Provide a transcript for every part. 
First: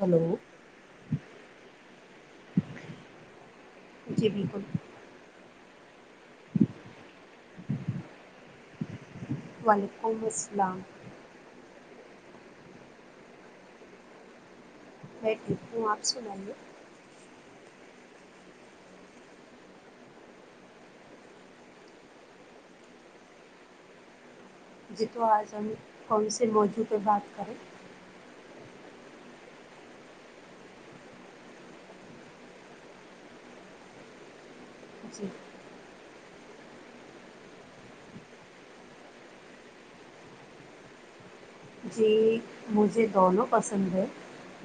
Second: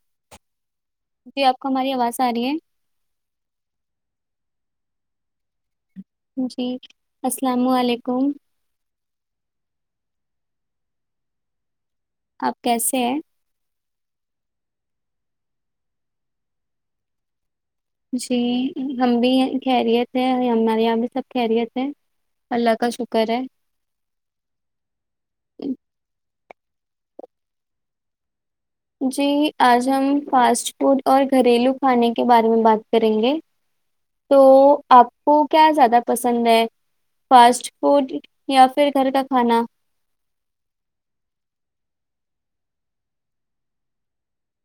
hello جی آپ کو ہماری آواز آ رہی ہے جی بالکل [unintelligible] جی السلام علیکم [unintelligible] امسلام [unintelligible] اب کیسے ہے [unintelligible] بیٹ ہ آس م [unintelligible] جی ہم بھی کہریت تھے ہمارے یہاں بھی سب کہرییت تھے اللہ کا شکر ہے جی تو آرزمی خ [unintelligible] سے بوجو پہ بات کریں [unintelligible] جی آج ہم فاسٹ فوڈ اور گھریلو کھانے کے بارے میں بات کریں گے تو آپ جی کو کیا زیادہ پسند ہے فاسٹ فوڈ یا پھر گھر کا کھانا جی مجھے دونوں پسند ہے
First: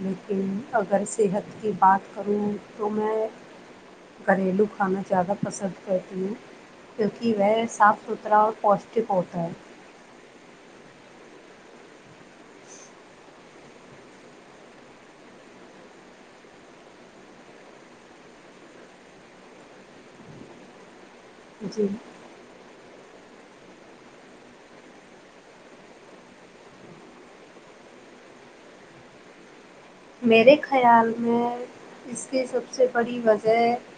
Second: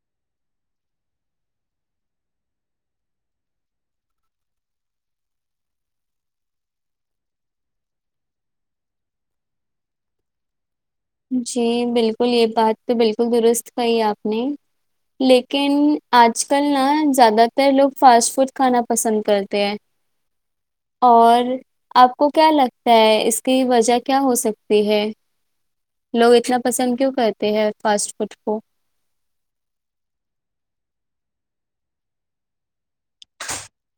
لیکن اگر صحت کی بات کروں تو میں گھریلو کھانا زیادہ پسند کرتی ہوں کیونکہ وہ صاف ستھرا اور پوشٹک ہوتا ہے جی بالکل یہ بات تو بالکل درست کہی آپ نے لیکن آج کل نا زیادہ تر لوگ فاسٹ فوڈ کھانا پسند کرتے ہیں اور جی آپ کو کیا لگتا اس کی وجہ کیا ہو سکتی ہے لوگ اتنا پسند کیوں کرتے ہیں فاسٹ فوڈ کو میرے خیال میں اس کی سب سے بڑی وجہ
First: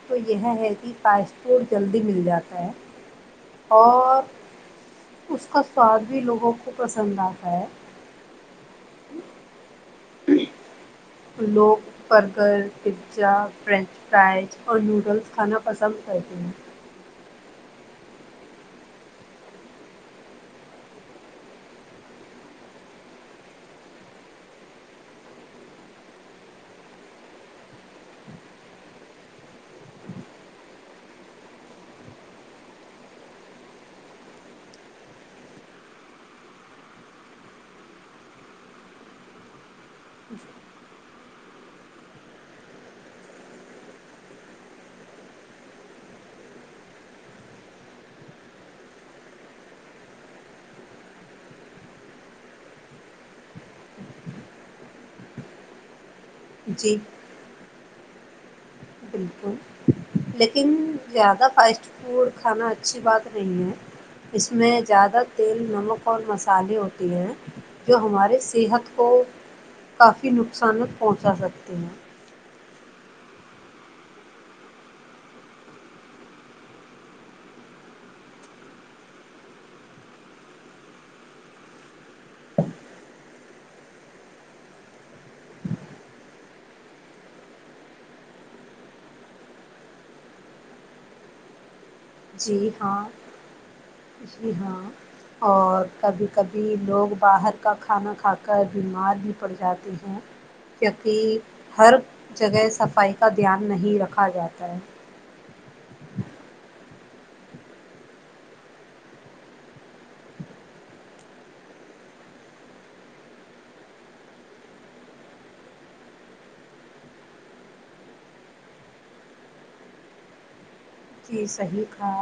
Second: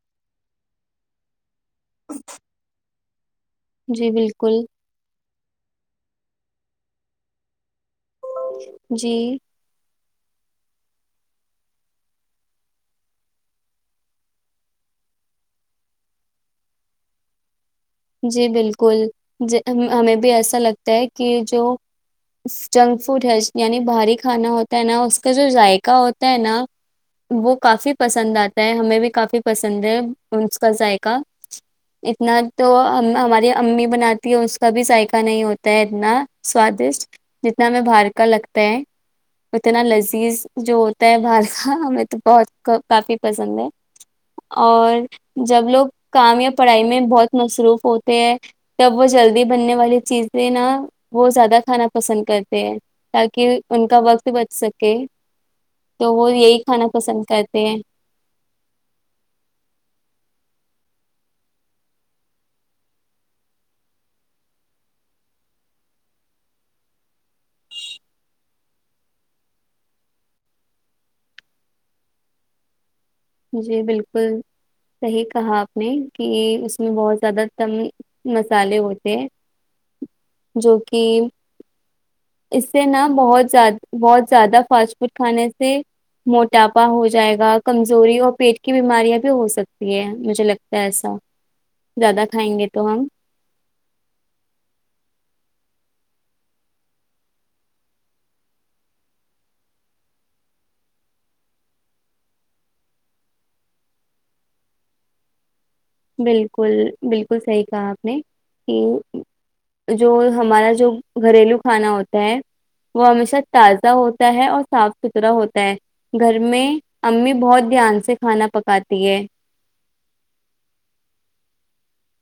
تو یہ ہے کہ کاشت تھ جلدی مل جاتا ہے جی اور بالکل اس کا سواد بھی لوگوں کو پسند آتا ہے جی لوگ برگر پزا فرینچ فرائز اور نوڈلز کھانا پسند کرتے ہیں جی بالکل ہمیں بھی ایسا لگتا ہے کہ جو جنک فوڈ ہے یعنی باہاری کھانا ہوتا ہے نا اس کا جو ذائقہ ہوتا ہے نا وہ کافی پسند آتا ہے ہمیں بھی کافی پسند ہے اس کا ذائقہ اتنا تو ہم ہماری امی بناتی ہے اس کا بھی ذائقہ نہیں ہوتا ہے اتنا سوادشٹ جتنا ہمیں بار کا لگتا ہے اتنا لذیذ جو ہوتا ہے بار کا ہمیں تو بہت کافی پسند ہے اور جب لوگ کام یا پڑھائی میں بہت مصروف ہوتے ہیں تب وہ جلدی بننے والی چیزیں نا وہ زیادہ کھانا پسند کرتے ہیں تاکہ ان کا وقت بچ سکے تو وہ یہی کھانا جی پسند کرتے ہیں بال لیکن زیادہ فاسٹ فوڈ کھانا اچھی بات نہیں ہے اس میں زیادہ تیل نمک اور مسالے ہوتے ہیں جو ہمارے صحت کو کافی نقصانک پہنچا سکتے ہیں جی بالکل صحیح کہا آپ نے کہ اس میں بہت زیادہ تم مسالے ہوتے ہیں جو کہ اس سے نا بہت ز بہت زیادہ فاسٹ فوڈ کھانے سے موٹاپا ہو جائے گا کم چوری اور پیٹ کی بیماریاں بھی ہو سکتی ہے مجھے لگتا ہے ایسا زیادہ جی کھائیں گے تو ہم ہاں جی ہاں اور کبھی کبھی لوگ باہر کا کھانا کھا کر بیمار بھی پڑ جاتے ہیں کیونکہ ہر جگہ صفائی کا دھیان نہیں رکھا جاتا ہے بالکل بالکل صحیح کہا آپ نے کہ جو ہمارا جو گھریلو کھانا ہوتا ہے وہ ہمیشہ تازہ ہوتا ہے اور صاف ستھرا ہوتا ہے گھر میں امی بہت دھیان سے کھانا پکاتی ہے جی صحیح کھا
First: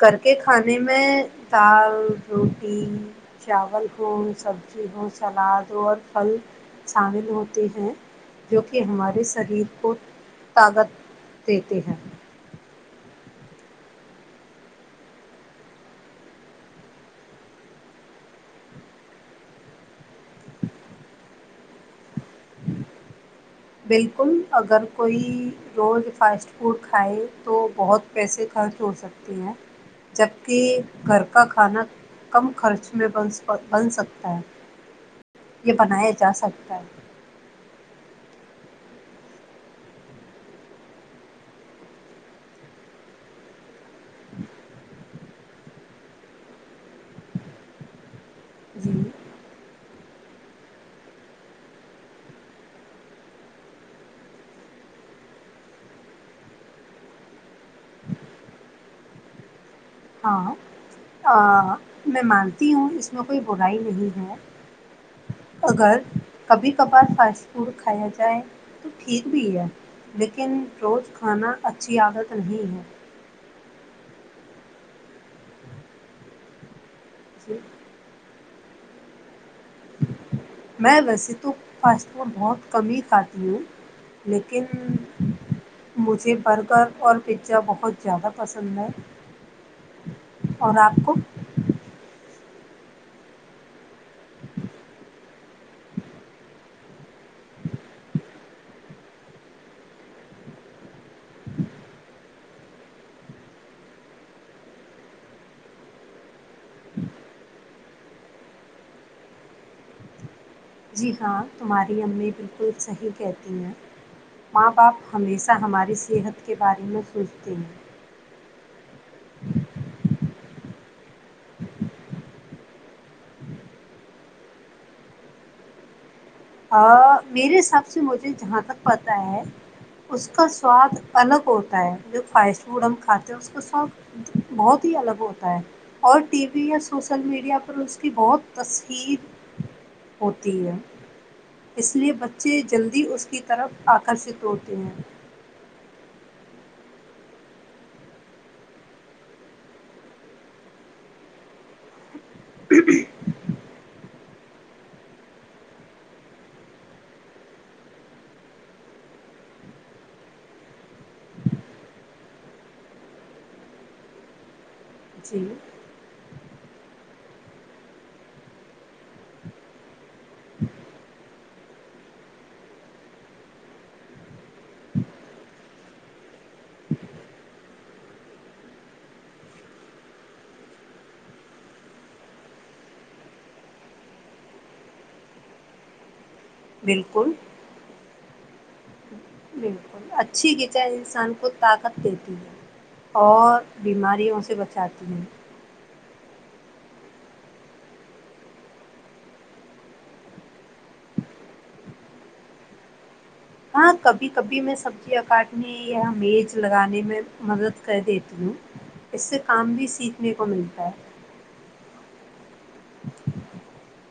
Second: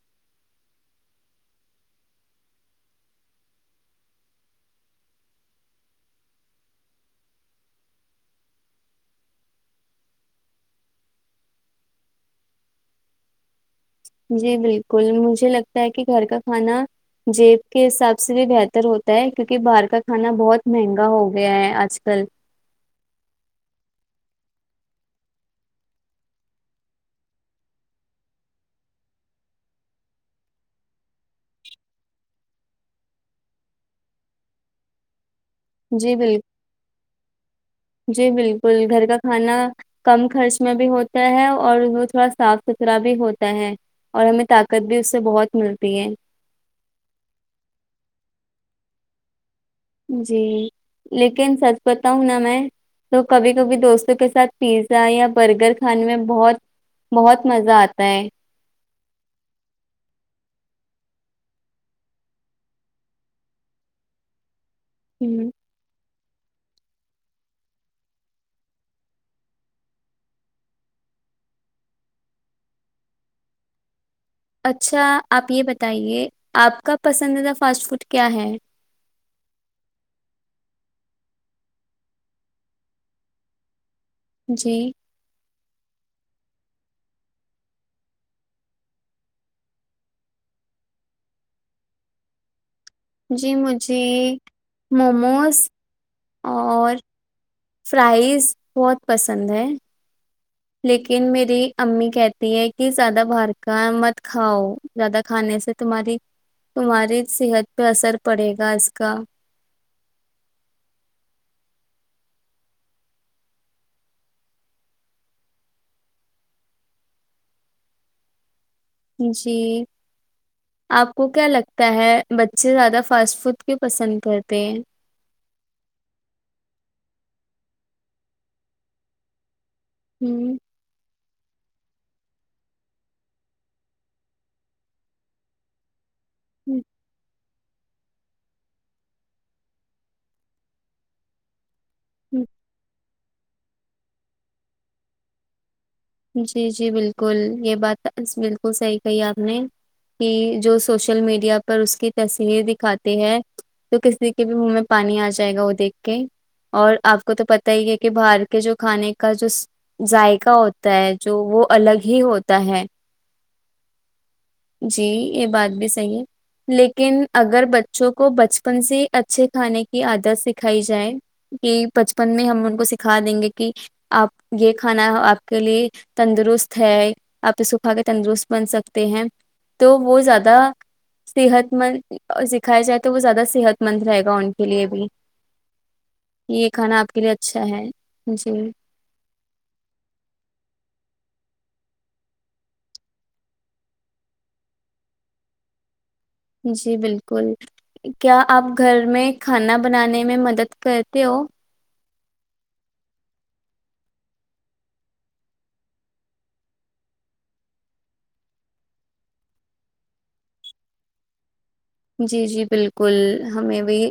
گ کے کھانے میں دال روٹی چاو ہو سبزی ہو سلاد ہو اور پھل شامل ہوتے ہیں جو کہ ہمارے شریر کو طاقت دیتے ہیں جی بالکل مجھے لگتا ہے کہ گھر کا کھانا جیب کے حساب سے بھی بہتر ہوتا ہے کیونکہ باہر کا کھانا بہت مہنگا ہو گیا ہے آج کل بالکل اگر کوئی روز فاسٹ فوڈ کھائے تو بہت پیسے خرچ ہو سکتی ہیں جبکہ گھر کا کھانا کم خرچ میںن بن سکتا ہے یہ بنایا جی جا بال سکتا ہے جی بالکل گھر کا کھانا کم خرچ میں بھی ہوتا ہے اور وہ تھوڑا صاف ستھرا بھی ہوتا ہے اور ہمیں طاقت بھی اس سے بہت ملتی ہے جی جی لیکن سچ بت ہوں نا میں تو کبھی کبھی دوستوں کے ساتھ پیزا یا برگر کھانے میں بہت بہت مزہ آتا ہے ہاں میں مانتی ہوں اس میں کوئی برائی نہیں ہے ہ اگر کبھی کبھار فاسٹ فوڈ کھایا جائے تو ٹھیک بھی ہے لیکن روز کھانا اچھی عادت نہیں ہے اچھا آپ یہ بتائیے آپ کا پسندیدہ جی، فاسٹ فوڈ کیا ہے میں ویسے تو فاسٹ فوڈ بہت کم ہی کھاتی ہوں لیکن جی مجھے برگر اور پزا بہت زیادہ پسند ہے اور آپ کو جی مجھے موموز اور فرائز بہت پسند ہے لیکن میری امی کہتی ہے کہ زیادہ باہر کا مت کھاؤ زیادہ کھانے سے تمہاری تمہاری صحت پہ اثر پڑے گا اس کا جی ہاں تمہاری امی بالکل صحیح کہتی ہیں ماں باپ ہمیشہ ہماری صحت کے بارے میں سوچتے ہیں جی آپ کو کیا لگتا ہے بچے زیادہ فاسٹ فوڈ کیوں پسند کرتے ہیں ا میرے حساب سے مجھے جہاں تک پتا ہے اس کا ہیں سواد الگ ہوتا ہے جو فاسٹ فوڈ ہم کھاتے ہیں اس کا سواد بہت ہی الگ ہوتا ہے اور ٹی وی یا سوسل میڈیا پر اس کی بہت تصہیر ہوتی ہے اس لیے ہ بچے جلدی اس کی طرف آکرشت ہوتے ہیں جی جی بالکل یہ بات بالکل صحیح کہی آپ نے کہ جو سوشل میڈیا پر اس کی تصویر دکھاتی ہے تو کسی کے بھی منہ میں پانی آ جائے گا وہ دیکھ کے اور آپ کو تو پتا ہی ہے کہ باہر کے جو کھانے کا جو ذائقہ ہوتا تا ہے جو وہ الگ ہی ہوتا ہے جی یہ بات بھی صحی ہے لیکن اگر بچوں کو بچپن سے اچھے کھانے کی عادت سکھائی جائے کہ بچپن میں ہم ان کو سکھا دیں گے کہ آپ یہ کھانا آپ کے لیے تندرست ہے آپ سکھا کے تندرست بن سکتے ہیں تو وہ زیادہ صحت مند سکھایا جائے تو وہ زیادہ صحت مند رہے گا ان کے لیے بھی یہ کھانا آپ کے لیے بالکل اچھا ہے جی بالکل اچھی چائی انسان کو طاقت دیتی ہے اور بیماریوں سے بچاتی ہے جی بالکل کیا آپ گھر میں کھانا بنانے میں مدد کرتے ہو ہاں کبھی کبھی میں سبزیاں کاٹنے یامیز لگانے میں مدد کر دیتی ہوں اس سے کام بھی سیکھنے کو ملتا ہے جی جی بالکل ہمیں بھی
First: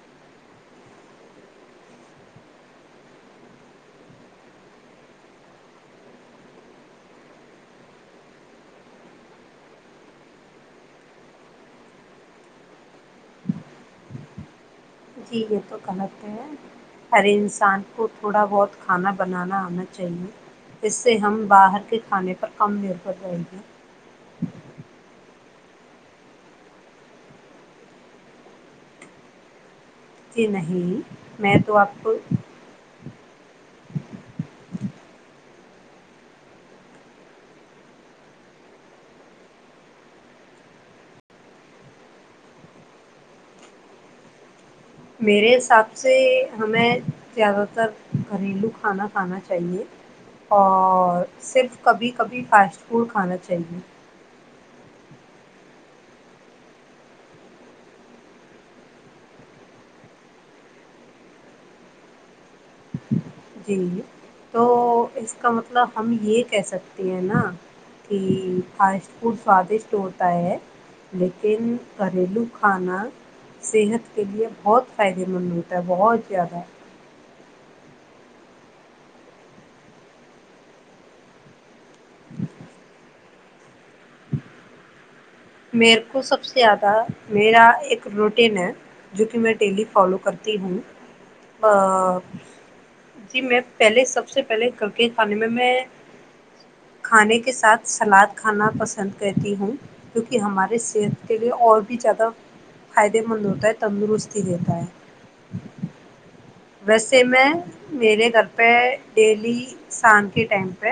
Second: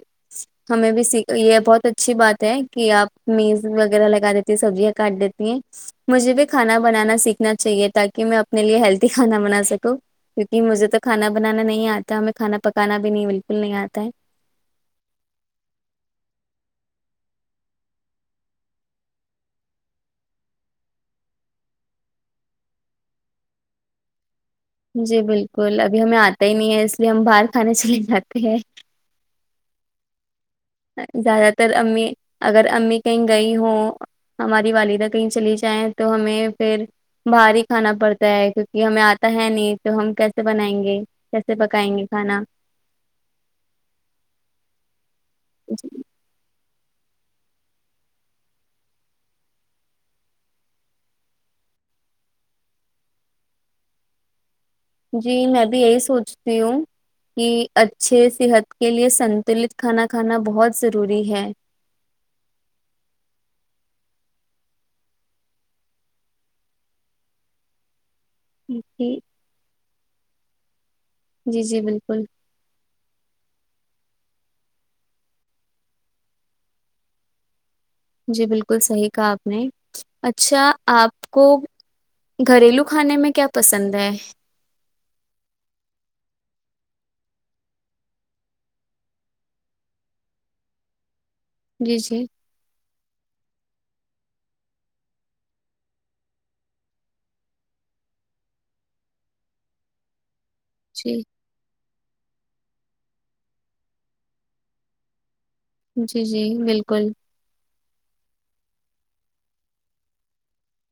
ہمیں بھی س یہ بہت اچھی بات ہے کہ آپ میز وغیرہ لگا دیتی سبزیاں کاٹ دیتی ہیں مجھے بھی کھانا بنانا سیکھنا چاہیے تاکہ میں اپنے لیے ہیلدی کھانا بنا سکوں کیوںکہ مجھے تو کھانا بنانا نہیں آتا ہمیں کھانا پکانا بھی نہیں بالکل نہیں آتا ہے جی یہ تو غلط ہے ہر انسان کو تھوڑا بہت کھانا بنانا آنا چاہیے اس سے ہم باہر کے کھانے پر کم نربھر رہیں گے جی بالکل ابھی ہمیں آتا ہی نہیں ہے اس لیے ہم باہر کھانے چلے جاتے ہیں جی نہیں زیادہ میں تر تو آپ امی کو اگر امی کہیں گے گئی ہ ہماری والدہ کہیں چلی جائیں تو ہمیں پھر باہر ہی کھانا پڑتا ہے کیونکہ ہمیں آتا ہے نہیں تو ہم کیسے بنائیں گے کیسے پکائیں گے کھانا میرے حساب سے ہمیں زیادہ تر گھریلو کھانا کھانا چاہیے اور صرف کبھی کبھی فاسٹ فوڈ کھانا چاہیے جی میں بھی یہی سوچتی ہوں کہ اچھے صحت کے لیے سنتلت کھانا کھانا بہت ضروری ہے جی تو اس کا مطلب ہم یہ کہہ سکتے ہیں نا کہ جی فاسٹ فوڈ سوادشٹ ہوتا ہے لیکن جی جی بالکل گھریلو کھانا [unintelligible] صحت کے لئے بہت فائدے مند ہوتا ہے بہت زیادہ جی بالکل صحیح کہا آپ نے اچھا آپ کو گھریلو کھانے میں کیا پسند ہے میرے کو سب سے زیادہ میرا ایک روٹین ہے جو کہ میں ڈیلی فالو کرتی ہوں جی آ جی [inaudible] جی میں پہلے سب سے پہلے گ کے کھانے میں میں کھانے کے ساتھ سلاد کھانا پسند کرتی ہوں کہ ہمارے جی صحت کے لیے اور [unintelligible] بھی زیادہ فائدے مند ہوتا ہے تندرستی دیتا ہے جچ [inaudible] جی جی بالکل [unintelligible] ویسے میں میرے گھر پہ ڈیلی شام کے ٹائم پہ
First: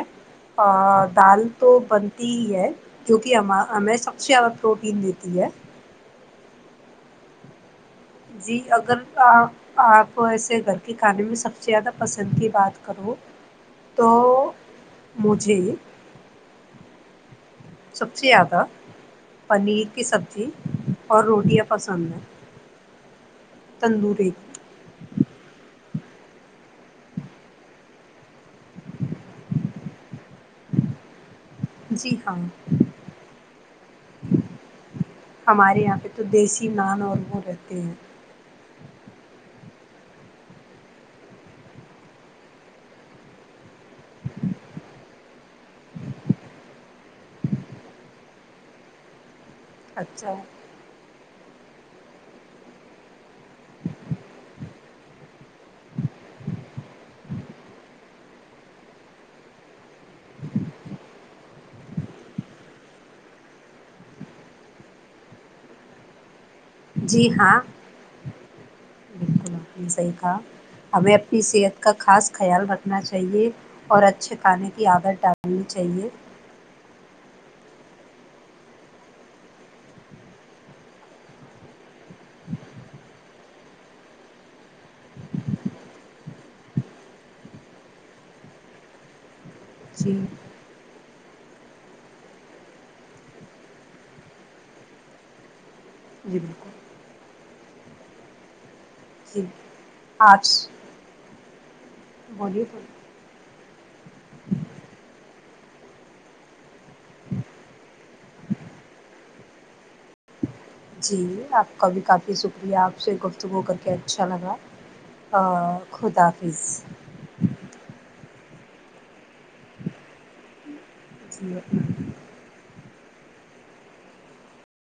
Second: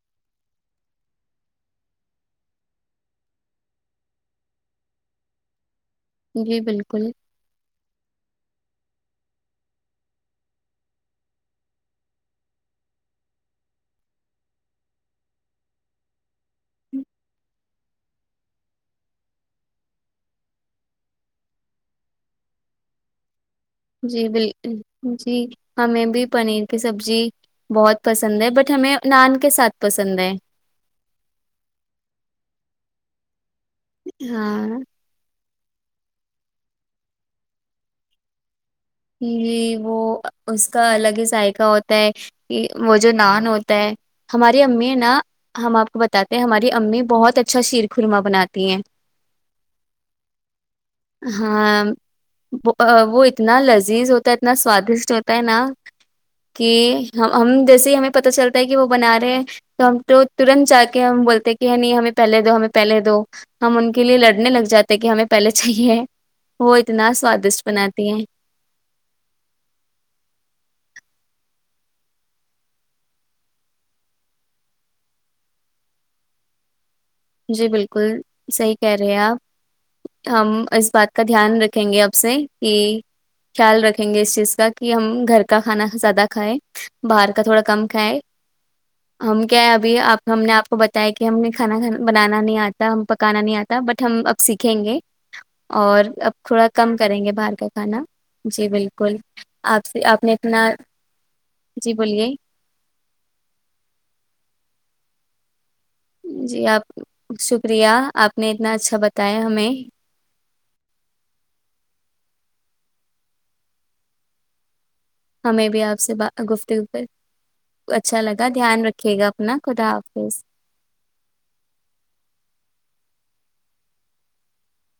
دال تو بنتی ہی ہے جو کہ ہم ہمیں سب سے زیادہ پروٹین دیتی ہے جی بالکل جی اگر آ آپ ایسے گھر کے کھانے میں سب سے زیادہ پسند کی بات کرو تو مجھے سب سے زیادہ پنیر کی سبزی اور روٹیاں پسند ہیں جی تندوری بالکل جی ہمیں بھی پنیر کی سبزی بہت پسند ہے بٹ ہمیں نان کے ساتھ پسند ہے جی ہاں ہاں ہمارے یہاں پہ تو دیسی نان اور وہ رہتے ہیں ج وہ اس کا الگ ہی ذائقہ ہوتا ہے کہ وہ جو نان ہوتا ہے ہماری امی نا ہم آپ کو بتاتے ہیں ہماری امی بہت اچھا شیر خورما بناتی ہیں اچھا ہاں وہ اتنا لز عزیز ہوتا اتنا سوادشٹ ہوتا ہے نا کہ ہم جیسے ہی ہمیں پتا چلتا ہے کہ وہ بنا رہے ہیں تو ہم تو ترنت جا کے ہم بولتے ہیں کہ نہیں ہمیں پہلے دو ہمیں پہلے دو ہم ان کے لیے لڑنے لگ جاتے کہ ہمیں پہلے چاہیے وہ اتنا جی ہاں سوادشٹ بناتی ہیں بالکل آپ نے صحیح کہا ہمیں اپنی صحت کا خاص خیال رکھنا چاہیے اور اچھے کھانے کی آادت ڈالنی چاہیے جی بالکل صحی کہہ رہے ہیں آپ ہم اس بات کا دھیان رکھیں گے اب سے کہ خیال رکھیں گے اس چیز کا کہ ہم گھر کا کھانا زیادہ کھائیں باہر کا تھوڑا کم کھائیں ہم کیا ابھی جی آپ ہم نے آپ کو بتایا کہ کہ ہم نے کانا کانا بنانا نہیں آتا ہم پکانا نہیں آتا بٹ ہم اب سیکھیں گے اور اب جی تھوڑا بالکل کم کریں گے باہر کا نا جی بالکل بالکل جی آپ سے آپ نے اتنا جی بولیے بلیی فڈ جی آپ شکریہ آپ نے اتنا اچھا بتایا ہمیں جی آپ کا بھی کافی شکریہ آپ سے ایک ہفتگو کر کے اچھا لگا ہمیں آ، بھی آپ سے خدا حافظ گفتگ اچھا لگتا کا دھیان رکھے گا اپنا خدا حافظ چل [unintelligible]